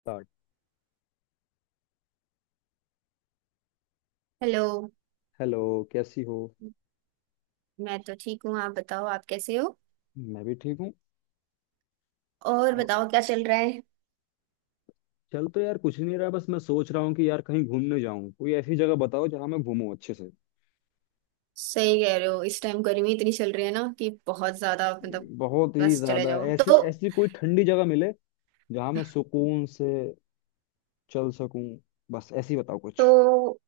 Start. Hello. Hello. कैसी हो? मैं तो ठीक हूँ, आप बताओ, आप कैसे हो। मैं भी ठीक हूँ। और अ, बताओ, क्या चल रहा है। चल तो यार कुछ नहीं रहा, बस मैं सोच रहा हूँ कि यार कहीं घूमने जाऊँ। कोई ऐसी जगह बताओ जहाँ मैं घूमूं अच्छे से। सही कह रहे हो, इस टाइम गर्मी इतनी चल रही है ना कि बहुत ज्यादा, मतलब बहुत ही बस चले ज्यादा, जाओ ऐसी तो। ऐसी कोई ठंडी जगह मिले जहाँ मैं सुकून से चल सकूं। बस ऐसी बताओ कुछ। तो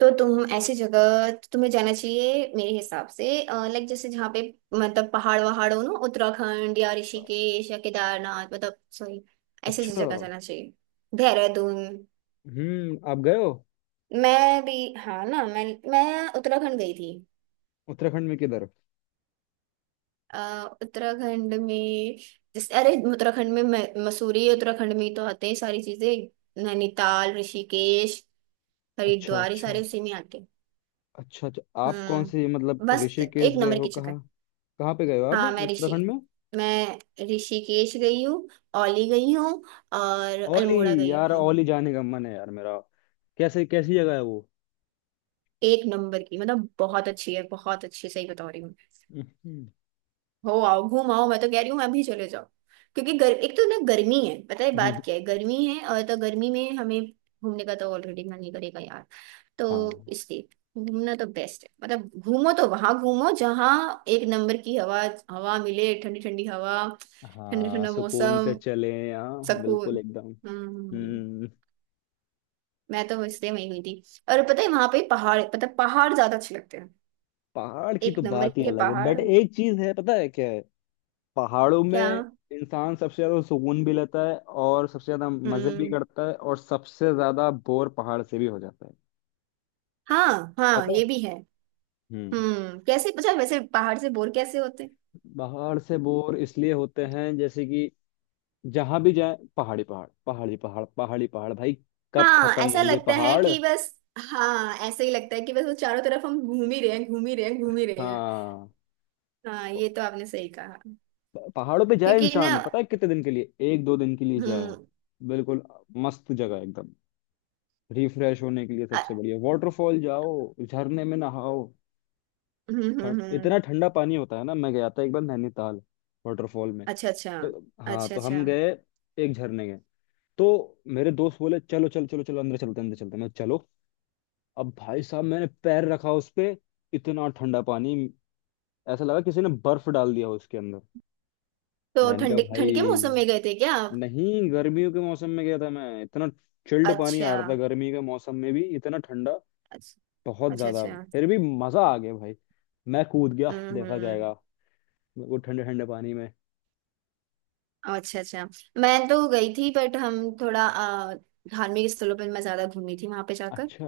तो तुम ऐसी जगह तुम्हें जाना चाहिए मेरे हिसाब से। लाइक जैसे जहाँ पे मतलब पहाड़ वहाड़ हो ना, उत्तराखंड या ऋषिकेश या केदारनाथ, मतलब सॉरी, ऐसी ऐसी अच्छा। जगह जाना चाहिए, देहरादून। हम्म, आप गए हो? मैं भी, हाँ ना, मैं उत्तराखंड गई थी। उत्तराखंड में किधर? उत्तराखंड में, जैसे, अरे उत्तराखंड में मसूरी, उत्तराखंड में ही तो आते हैं सारी चीजें, नैनीताल, ऋषिकेश, अच्छा हरिद्वार, ये अच्छा। सारे उसी में आते हैं। अच्छा अच्छा, आप कौन से मतलब हम्म, बस एक ऋषिकेश गए नंबर हो, की जगह है। कहाँ? कहाँ पे गए हो आप हाँ, मैं ऋषि उत्तराखंड में? मैं ऋषिकेश गई हूँ, औली गई हूँ, और ओली। अल्मोड़ा गई यार हूँ। ओली जाने का मन है यार मेरा। कैसे, कैसी जगह है वो? एक नंबर की, मतलब बहुत अच्छी है, बहुत अच्छी, सही बता रही हूँ। हम्म, हो आओ, घूम आओ, मैं तो कह रही हूँ, मैं अभी चले जाओ। क्योंकि एक तो ना, गर्मी है, पता है बात क्या है, गर्मी है, और तो गर्मी में हमें घूमने का तो ऑलरेडी मन नहीं करेगा यार, तो हाँ इसलिए घूमना तो बेस्ट है। मतलब घूमो तो वहां घूमो जहाँ एक नंबर की हवा हवा मिले, ठंडी ठंडी हवा, ठंडा हाँ, ठंडा सुकून से मौसम, चले, हाँ बिल्कुल सुकून। एकदम। हम्म, हम्म। मैं तो इसलिए वहीं गई थी। और पता है वहां पे पहाड़, मतलब पहाड़ ज्यादा अच्छे लगते हैं, पहाड़ की एक तो नंबर बात ही के अलग है, पहाड़। बट एक चीज है, पता है क्या है? पहाड़ों क्या? में इंसान सबसे ज्यादा सुकून भी लेता है, और सबसे ज्यादा मजे भी हम्म, करता है, और सबसे ज्यादा बोर पहाड़ से भी हो जाता है। हाँ हाँ, पता है। ये भी है। हम्म। हम्म, कैसे पता है वैसे, पहाड़ से बोर कैसे होते हैं? पहाड़ से बोर इसलिए होते हैं जैसे कि जहां भी जाए पहाड़ी पहाड़ पहाड़ी पहाड़ पहाड़ी पहाड़, भाई कब हाँ, खत्म ऐसा होंगे लगता है पहाड़। कि बस, हाँ ऐसे ही लगता है कि बस वो चारों तरफ हम घूम ही रहे हैं, घूम ही रहे हैं, घूम ही रहे हैं। हाँ। हाँ, तो ये तो आपने सही कहा। पहाड़ों पे जाए क्योंकि ना। इंसान, पता है कितने दिन के लिए, एक दो दिन के लिए जाए। हम्म। बिल्कुल मस्त जगह है एकदम, रिफ्रेश होने के लिए अ- सबसे बढ़िया। वाटरफॉल जाओ, झरने में नहाओ। हम्म, हम्म, हम्म। इतना ठंडा पानी होता है ना। मैं गया था एक बार नैनीताल वाटरफॉल में। अच्छा, अच्छा। तो हाँ, अच्छा तो अच्छा। हम गए, एक झरने गए। तो मेरे दोस्त बोले चलो चलो चलो चलो अंदर चलते हैं, अंदर चलते हैं। मैं चलो। अब भाई साहब, मैंने पैर रखा उस पे, इतना ठंडा पानी, ऐसा लगा किसी ने बर्फ डाल दिया हो उसके अंदर। तो मैंने कहा ठंड भाई, ठंड के मौसम में गए थे क्या आप? नहीं गर्मियों के मौसम में गया था मैं, इतना चिल्ड पानी आ अच्छा, रहा था, गर्मी के मौसम में भी इतना ठंडा, अच्छा। बहुत अच्छा ज्यादा। अच्छा। फिर भी मजा आ गया भाई, मैं कूद गया, देखा हम्म। जाएगा, वो ठंडे ठंडे पानी में। अच्छा अच्छा। मैं तो गई थी, बट हम थोड़ा धार्मिक स्थलों पर मैं ज्यादा घूमी थी वहां पे जाकर। अच्छा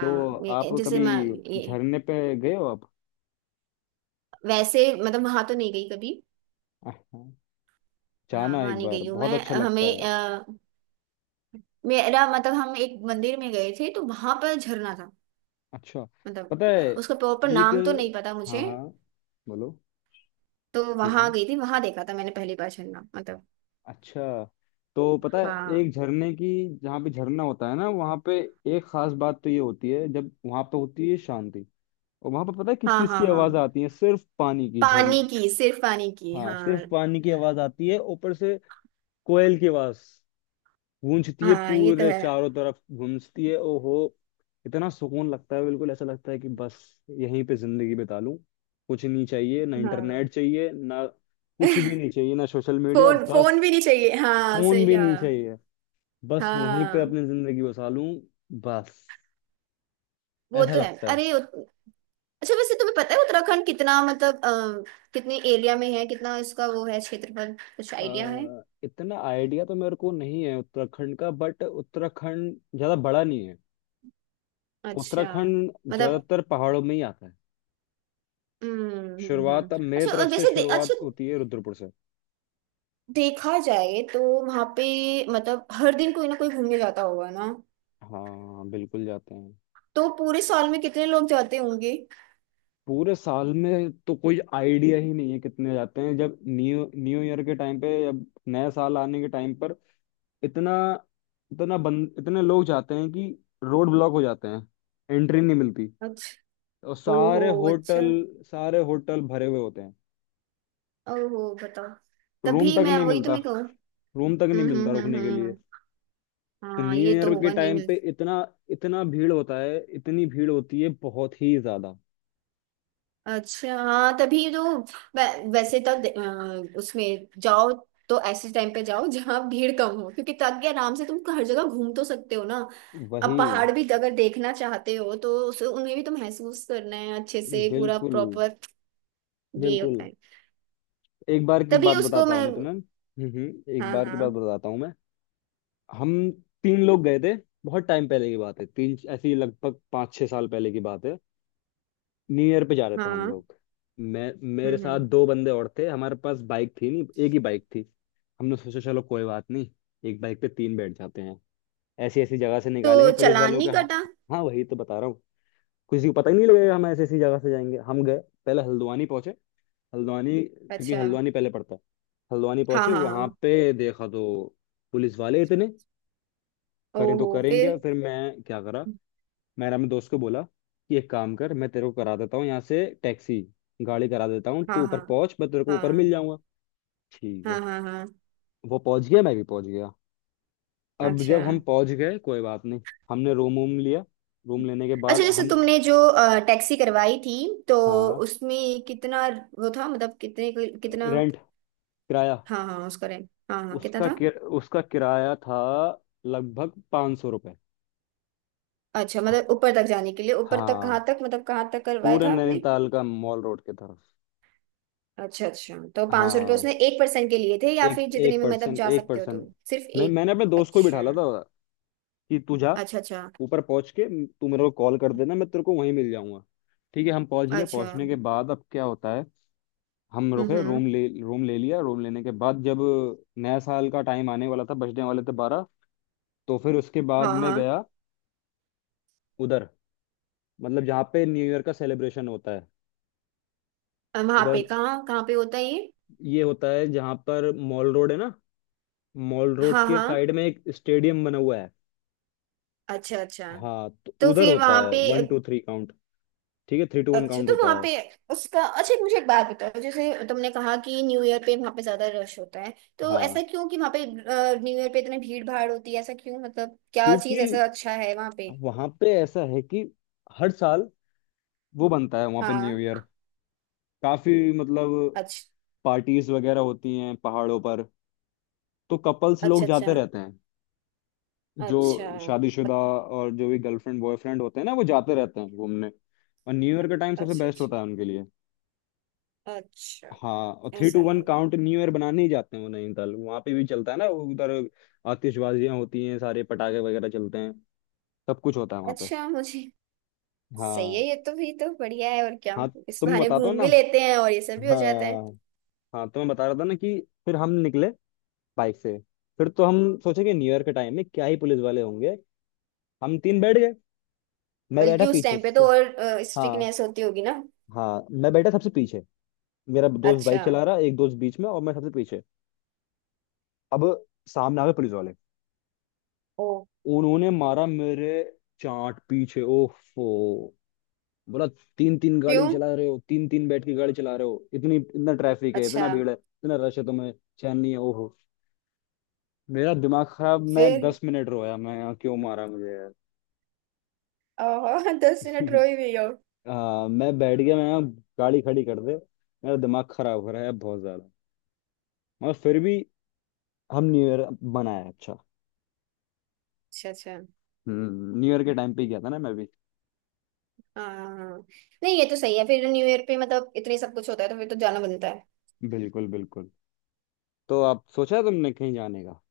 तो आप ये जैसे कभी मैं, ये, झरने पे गए हो आप? वैसे मतलब वहां तो नहीं गई कभी। हाँ, हाँ, जाना वहां एक नहीं बार गई हूँ बहुत मैं, अच्छा लगता है। मेरा मतलब हम एक मंदिर में गए थे तो वहां पर झरना था, अच्छा, मतलब पता है उसका प्रॉपर एक, नाम तो नहीं पता हाँ मुझे। हाँ बोलो। तो ठीक वहां है। गई थी, वहां देखा था मैंने पहली बार झरना, मतलब। अच्छा, तो पता है हाँ एक झरने की, जहाँ पे झरना होता है ना, वहाँ पे एक खास बात तो ये होती है, जब वहाँ पे होती है शांति। और वहाँ पे पता है किस हाँ चीज़ की हाँ। आवाज़ हाँ, आती है? सिर्फ पानी की झरन। पानी की, सिर्फ पानी की, हाँ हाँ। सिर्फ पानी की आवाज़ आती है ऊपर से, कोयल की आवाज़ गूंजती है हाँ, ये तो पूरे, है। चारों तरफ गूंजती है, ओहो। इतना सुकून लगता है, बिल्कुल ऐसा लगता है कि बस यहीं पे जिंदगी बिता लूं, कुछ नहीं चाहिए, ना हाँ। इंटरनेट चाहिए, ना कुछ भी नहीं चाहिए, ना सोशल मीडिया, फोन, बस फोन भी नहीं चाहिए, हाँ फोन सही भी कहा। नहीं चाहिए। बस वहीं पे हाँ, अपनी जिंदगी बसा लूं, बस वो ऐसा तो है, लगता है। अरे। अच्छा वैसे तुम्हें पता है उत्तराखंड कितना, मतलब कितने एरिया में है, कितना इसका वो है, क्षेत्रफल, कुछ आइडिया है? इतना आइडिया तो मेरे को नहीं है उत्तराखंड का, बट उत्तराखंड ज्यादा बड़ा नहीं है। अच्छा। उत्तराखंड मतलब। ज्यादातर पहाड़ों में ही आता है। शुरुआत अब मेरे अच्छा, और तरफ से जैसे शुरुआत अच्छा होती है रुद्रपुर से। देखा जाए तो वहां पे मतलब हर दिन कोई ना कोई घूमने जाता होगा ना, हाँ बिल्कुल जाते हैं। तो पूरे साल में कितने लोग जाते होंगे? पूरे साल में तो कोई आइडिया ही नहीं है कितने जाते हैं। जब न्यू न्यू ईयर के टाइम पे, जब नया साल आने के टाइम पर, इतना इतना बंद इतने लोग जाते हैं कि रोड ब्लॉक हो जाते हैं, एंट्री नहीं मिलती, अच्छा। और ओहो, सारे अच्छा। होटल, सारे होटल भरे हुए होते हैं, ओहो, बताओ। रूम तभी तक मैं, नहीं वही तो मिलता, मैं कहूँ। रूम तक नहीं मिलता रुकने के लिए। हम्म। तो हाँ, न्यू ये तो ईयर के होगा, नहीं टाइम पे मिल। इतना इतना भीड़ होता है, इतनी भीड़ होती है बहुत ही ज्यादा। अच्छा, हाँ तभी तो। वैसे तो उसमें जाओ तो ऐसे टाइम पे जाओ जहाँ भीड़ कम हो, क्योंकि ताकि आराम से तुम हर जगह घूम तो सकते हो ना। अब वही, पहाड़ भी अगर देखना चाहते हो तो उसे, उन्हें भी तो महसूस करना है अच्छे से, पूरा बिल्कुल प्रॉपर, ये बिल्कुल। होता है। एक बार की तभी बात उसको बताता हूँ मैं, मैं तुम्हें, एक हाँ बार की बात हाँ बताता हूँ मैं। हम तीन लोग गए थे, बहुत टाइम पहले की बात है, तीन ऐसी लगभग 5-6 साल पहले की बात है। न्यू ईयर पे जा रहे थे हम हाँ। लोग। मैं, मेरे हम्म। साथ दो बंदे और थे। हमारे पास बाइक थी, नहीं एक ही बाइक थी। हमने सोचा चलो कोई बात नहीं, एक बाइक पे तीन बैठ जाते हैं। ऐसी ऐसी जगह से तो निकालेंगे पुलिस चालान वालों के। नहीं हाँ, कटा? हाँ वही तो बता रहा हूँ। किसी को पता ही नहीं लगेगा, हम ऐसी ऐसी जगह से जाएंगे। हम गए, पहले हल्द्वानी पहुंचे। हल्द्वानी, क्योंकि अच्छा। हल्द्वानी पहले पड़ता है। हल्द्वानी हाँ पहुंचे, हाँ वहां हाँ। पे देखा तो पुलिस वाले इतने, करें तो ओहो, फिर? करेंगे, फिर मैं क्या करा? मैंने अपने दोस्त को बोला कि एक काम कर, मैं तेरे को करा देता हूँ यहाँ से टैक्सी, गाड़ी करा देता हूँ, हाँ तू ऊपर हाँ। पहुंच मैं तेरे को ऊपर मिल हाँ जाऊंगा। ठीक हाँ है। हाँ हाँ, हाँ, वो पहुंच गया, मैं भी पहुंच गया। अब अच्छा। जब हम पहुंच गए कोई बात नहीं, हमने रूम वूम लिया, रूम लेने के अच्छा बाद जैसे हम। तुमने जो टैक्सी करवाई थी, तो हाँ। उसमें कितना वो था, मतलब कितने, कितना। रेंट। किराया। हाँ हाँ, उसका रेंट, हाँ हाँ, कितना था? उसका किराया था लगभग 500 रुपये। अच्छा, मतलब ऊपर तक जाने के लिए, ऊपर तक कहाँ हाँ तक, मतलब कहाँ तक करवाया पूरे था आपने? नैनीताल का मॉल रोड की तरफ। अच्छा अच्छा। तो 500 रुपये हाँ, उसने एक पर्सन के लिए थे, या एक फिर जितने एक में मतलब पर्सन, जा एक सकते हो पर्सन। तुम, सिर्फ एक? मैंने अपने दोस्त को ही अच्छा बिठा ला था कि तू जा, अच्छा। अच्छा ऊपर पहुंच के तू मेरे को कॉल कर देना, मैं तेरे को वहीं मिल जाऊंगा। ठीक है, हम पहुंच गए। अच्छा। पहुंचने के बाद अब क्या होता है, हम रुके, हम्म। रूम ले लिया। रूम लेने के बाद जब नया साल का टाइम आने वाला था, बजने वाले थे 12। तो फिर उसके बाद हाँ मैं हाँ, गया उधर, मतलब जहाँ पे न्यू ईयर का सेलिब्रेशन होता है। वहां पे उधर कहाँ कहाँ पे होता है ये? ये होता है जहाँ पर मॉल रोड है ना, मॉल रोड हाँ के हाँ, साइड में एक स्टेडियम बना हुआ है। अच्छा अच्छा। हाँ, तो तो उधर फिर होता वहां है पे। वन टू थ्री काउंट, ठीक है थ्री टू वन अच्छा, काउंट तो वहां होता है। पे उसका। अच्छा, एक मुझे एक बात बताओ, जैसे तुमने कहा कि न्यू ईयर पे वहां पे ज्यादा रश होता है, तो ऐसा हाँ, क्यों कि वहां पे न्यू ईयर पे इतनी भीड़ भाड़ होती है, ऐसा क्यों, मतलब क्या क्योंकि चीज ऐसा अच्छा है वहां पे? वहां पे ऐसा है कि हर साल वो बनता है, वहां पे न्यू हाँ। ईयर काफी मतलब अच्छा पार्टीज वगैरह होती हैं पहाड़ों पर। तो कपल्स लोग अच्छा। अच्छा जाते रहते हैं, जो अच्छा। शादीशुदा मत- और जो भी गर्लफ्रेंड बॉयफ्रेंड होते हैं ना वो जाते रहते हैं घूमने। और न्यू ईयर का टाइम सबसे अच्छा बेस्ट अच्छा। होता है उनके लिए। अच्छा, हाँ और थ्री ऐसा टू वन है। काउंट न्यू ईयर बनाने ही जाते हैं वो नैनीताल, वहां पे भी चलता है ना वो उधर। आतिशबाजियां होती हैं, सारे पटाखे वगैरह चलते हैं, सब कुछ होता है वहां पे। अच्छा, मुझे। सही है, हाँ ये तो भी तो बढ़िया है, और क्या। हाँ। इस तुम बहाने बताता हो घूम ना, भी लेते हैं और ये सब भी हो जाता है। हाँ हाँ तो मैं बता रहा था ना कि फिर हम निकले बाइक से। फिर तो हम सोचे कि न्यू ईयर के टाइम में क्या ही पुलिस वाले होंगे। हम तीन बैठ गए, मैं बैठा बल्कि उस पीछे टाइम पे से। तो और हाँ स्ट्रिकनेस होती होगी ना। हाँ, मैं बैठा सबसे पीछे, मेरा दोस्त बाइक अच्छा। चला रहा, एक दोस्त बीच में और मैं सबसे पीछे। अब सामने आ गए पुलिस वाले। ओ, उन्होंने मारा मेरे चाट पीछे, ओफो। बोला तीन तीन गाड़ी क्यों? चला रहे हो, तीन तीन बैठ के गाड़ी चला रहे हो, इतनी इतना ट्रैफिक है, इतना अच्छा, भीड़ है, इतना रश है, तुम्हें चैन नहीं है? ओहो मेरा दिमाग खराब, मैं फिर? 10 मिनट रोया, मैं यहाँ क्यों मारा मुझे यार। आहा 10 मिनट रोई हुई हो? मैं बैठ गया, मैं यहाँ गाड़ी खड़ी कर दे, मेरा दिमाग खराब हो रहा है बहुत ज्यादा। मगर फिर भी हम न्यू ईयर बनाया अच्छा। अच्छा अच्छा। हम्म, न्यू ईयर के टाइम पे ही गया था ना मैं भी। हाँ हाँ हाँ। नहीं, ये तो सही है, फिर न्यू ईयर पे मतलब इतने सब कुछ होता है तो फिर तो जाना बनता है। बिल्कुल बिल्कुल। तो आप सोचा तुमने कहीं जाने का?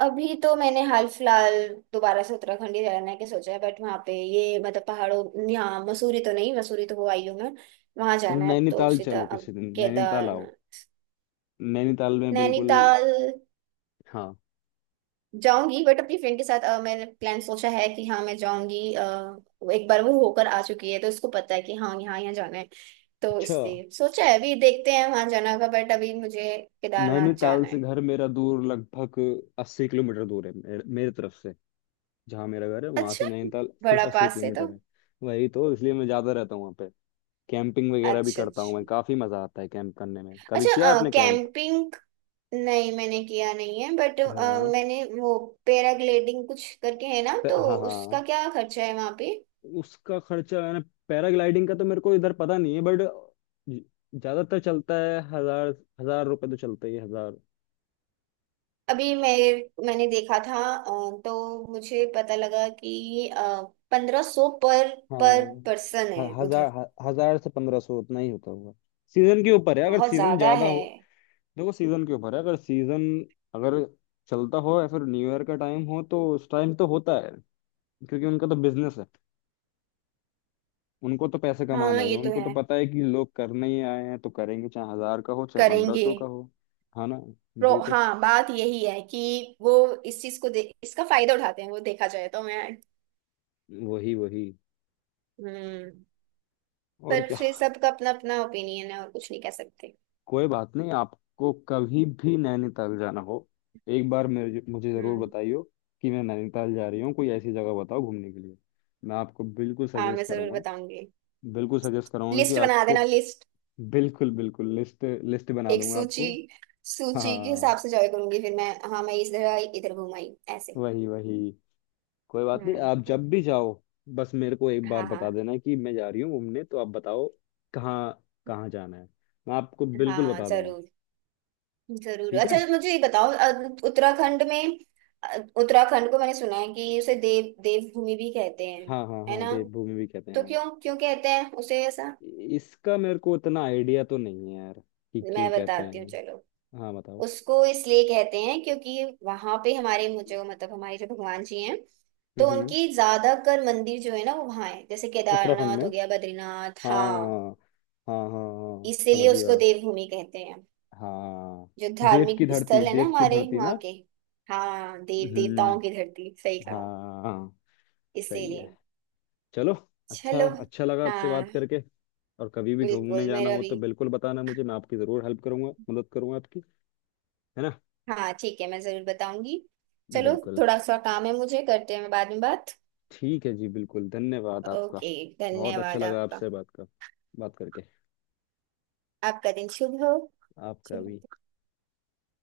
अभी तो मैंने हाल फिलहाल दोबारा से उत्तराखंड ही जाने के सोचा है, बट वहाँ पे ये मतलब पहाड़ों, यहाँ मसूरी तो नहीं, मसूरी तो हो आई हूँ मैं, वहाँ जाना है, अब तो नैनीताल सीधा चलो, अब किसी दिन नैनीताल आओ। केदारनाथ, नैनीताल में बिल्कुल। नैनीताल हाँ। जाऊंगी, बट अपनी फ्रेंड के साथ। मैंने प्लान सोचा है कि हाँ मैं जाऊंगी। वो एक बार वो होकर आ चुकी है तो उसको पता है कि हाँ यहाँ यहाँ जाना है, तो अच्छा इसलिए सोचा है। अभी देखते हैं वहां जाना का, बट अभी मुझे केदारनाथ नैनीताल जाना से है। घर मेरा दूर, लगभग 80 किलोमीटर दूर है, मेरे तरफ से। जहाँ मेरा घर है वहां अच्छा, से नैनीताल सिर्फ बड़ा अस्सी पास है तो। किलोमीटर है। वही तो, इसलिए मैं ज्यादा रहता हूँ वहाँ पे। कैंपिंग वगैरह भी अच्छा अच्छा। करता हूँ मैं, काफी मजा आता है कैंप करने में। कभी किया अच्छा आपने कैंप? कैंपिंग। नहीं, मैंने किया नहीं है, बट हाँ। मैंने वो पैराग्लाइडिंग कुछ करके है ना, तो हाँ उसका हाँ। क्या खर्चा है वहां पे? उसका खर्चा मैंने, पैराग्लाइडिंग का तो मेरे को इधर पता नहीं है, बट ज्यादातर चलता है हजार, 1,000 रुपए तो चलता ही है हजार। अभी मैं, मैंने देखा था, तो मुझे पता लगा कि 1500 पर हाँ पर्सन है उधर। हजार हजार से 1,500, उतना ही होता होगा। सीजन के ऊपर है, अगर बहुत सीजन ज्यादा ज्यादा है। हो। देखो सीजन के ऊपर है अगर सीजन, अगर चलता हो या फिर न्यू ईयर का टाइम हो तो उस टाइम तो होता है। क्योंकि उनका तो बिजनेस है, उनको तो पैसे हाँ, कमाने हैं। ये तो उनको तो है, पता है कि लोग करने ही आए हैं तो करेंगे, चाहे हजार का हो चाहे पंद्रह करेंगे। सौ का हो, है ना? प्रो, वही तो, हाँ, बात यही है कि वो इस चीज को दे, इसका फायदा उठाते हैं वो, देखा जाए तो मैं। वही वही, हम्म। और पर क्या। फिर सबका अपना अपना ओपिनियन है, और कुछ नहीं कह सकते। कोई बात नहीं, आपको कभी भी नैनीताल जाना हो, एक बार मेरे, मुझे ज़रूर हम्म। बताइयो कि मैं नैनीताल जा रही हूँ, कोई ऐसी जगह बताओ घूमने के लिए, मैं आपको बिल्कुल हाँ मैं सजेस्ट जरूर करूँगा। बताऊंगी। बिल्कुल सजेस्ट कराऊंगा कि लिस्ट बना देना, आपको, लिस्ट, बिल्कुल बिल्कुल लिस्ट, लिस्ट बना एक दूंगा सूची। आपको। सूची के हाँ। हिसाब से जॉय करूंगी फिर मैं, हाँ मैं इधर आई, इधर घूम आई, ऐसे। वही वही। कोई बात नहीं आप हम्म। जब भी जाओ, बस मेरे को एक बार हाँ बता हाँ। देना कि मैं जा रही हूँ घूमने तो, आप बताओ कहाँ, कहाँ जाना है, मैं आपको बिल्कुल हाँ बता दूंगा। जरूर, जरूर। ठीक अच्छा है। मुझे ये बताओ, उत्तराखंड में, अ, उत्तराखंड को मैंने सुना है कि उसे देवभूमि भी कहते हैं, हाँ हाँ है हाँ ना, देवभूमि भी कहते हैं तो हाँ। क्यों, क्यों कहते हैं उसे ऐसा? इसका मेरे को उतना आइडिया तो नहीं है यार कि क्यों मैं कहते बताती हूँ हैं। चलो। हाँ बताओ। उसको इसलिए कहते हैं क्योंकि वहां पे हमारे, मुझे मतलब हमारे जो भगवान जी हैं, तो हम्म उनकी ज्यादातर मंदिर जो है ना, वो वहां है, जैसे उत्तराखंड केदारनाथ हो में। गया, बद्रीनाथ, हाँ, हाँ हाँ हाँ हाँ, समझ इसीलिए गया। उसको देवभूमि कहते हैं, हाँ जो देव धार्मिक की धरती, स्थल है ना देव की हमारे धरती वहाँ ना। के। हाँ, देव देवताओं की हम्म। धरती, सही कहा। हाँ सही है। इसीलिए। चलो। अच्छा, चलो। अच्छा लगा आपसे बात हाँ, करके। और कभी भी घूमने बिल्कुल, जाना मेरा हो भी। तो बिल्कुल बताना मुझे, मैं आपकी जरूर हेल्प करूंगा, मदद करूंगा आपकी, है ना? हाँ ठीक है, मैं जरूर बताऊंगी। चलो बिल्कुल। थोड़ा सा काम है मुझे, करते हैं बाद में बात। ठीक है जी, बिल्कुल, धन्यवाद आपका। ओके, बहुत अच्छा धन्यवाद लगा आपका। आपसे बात कर, बात करके। आपका दिन शुभ हो, आपका भी। शुभ।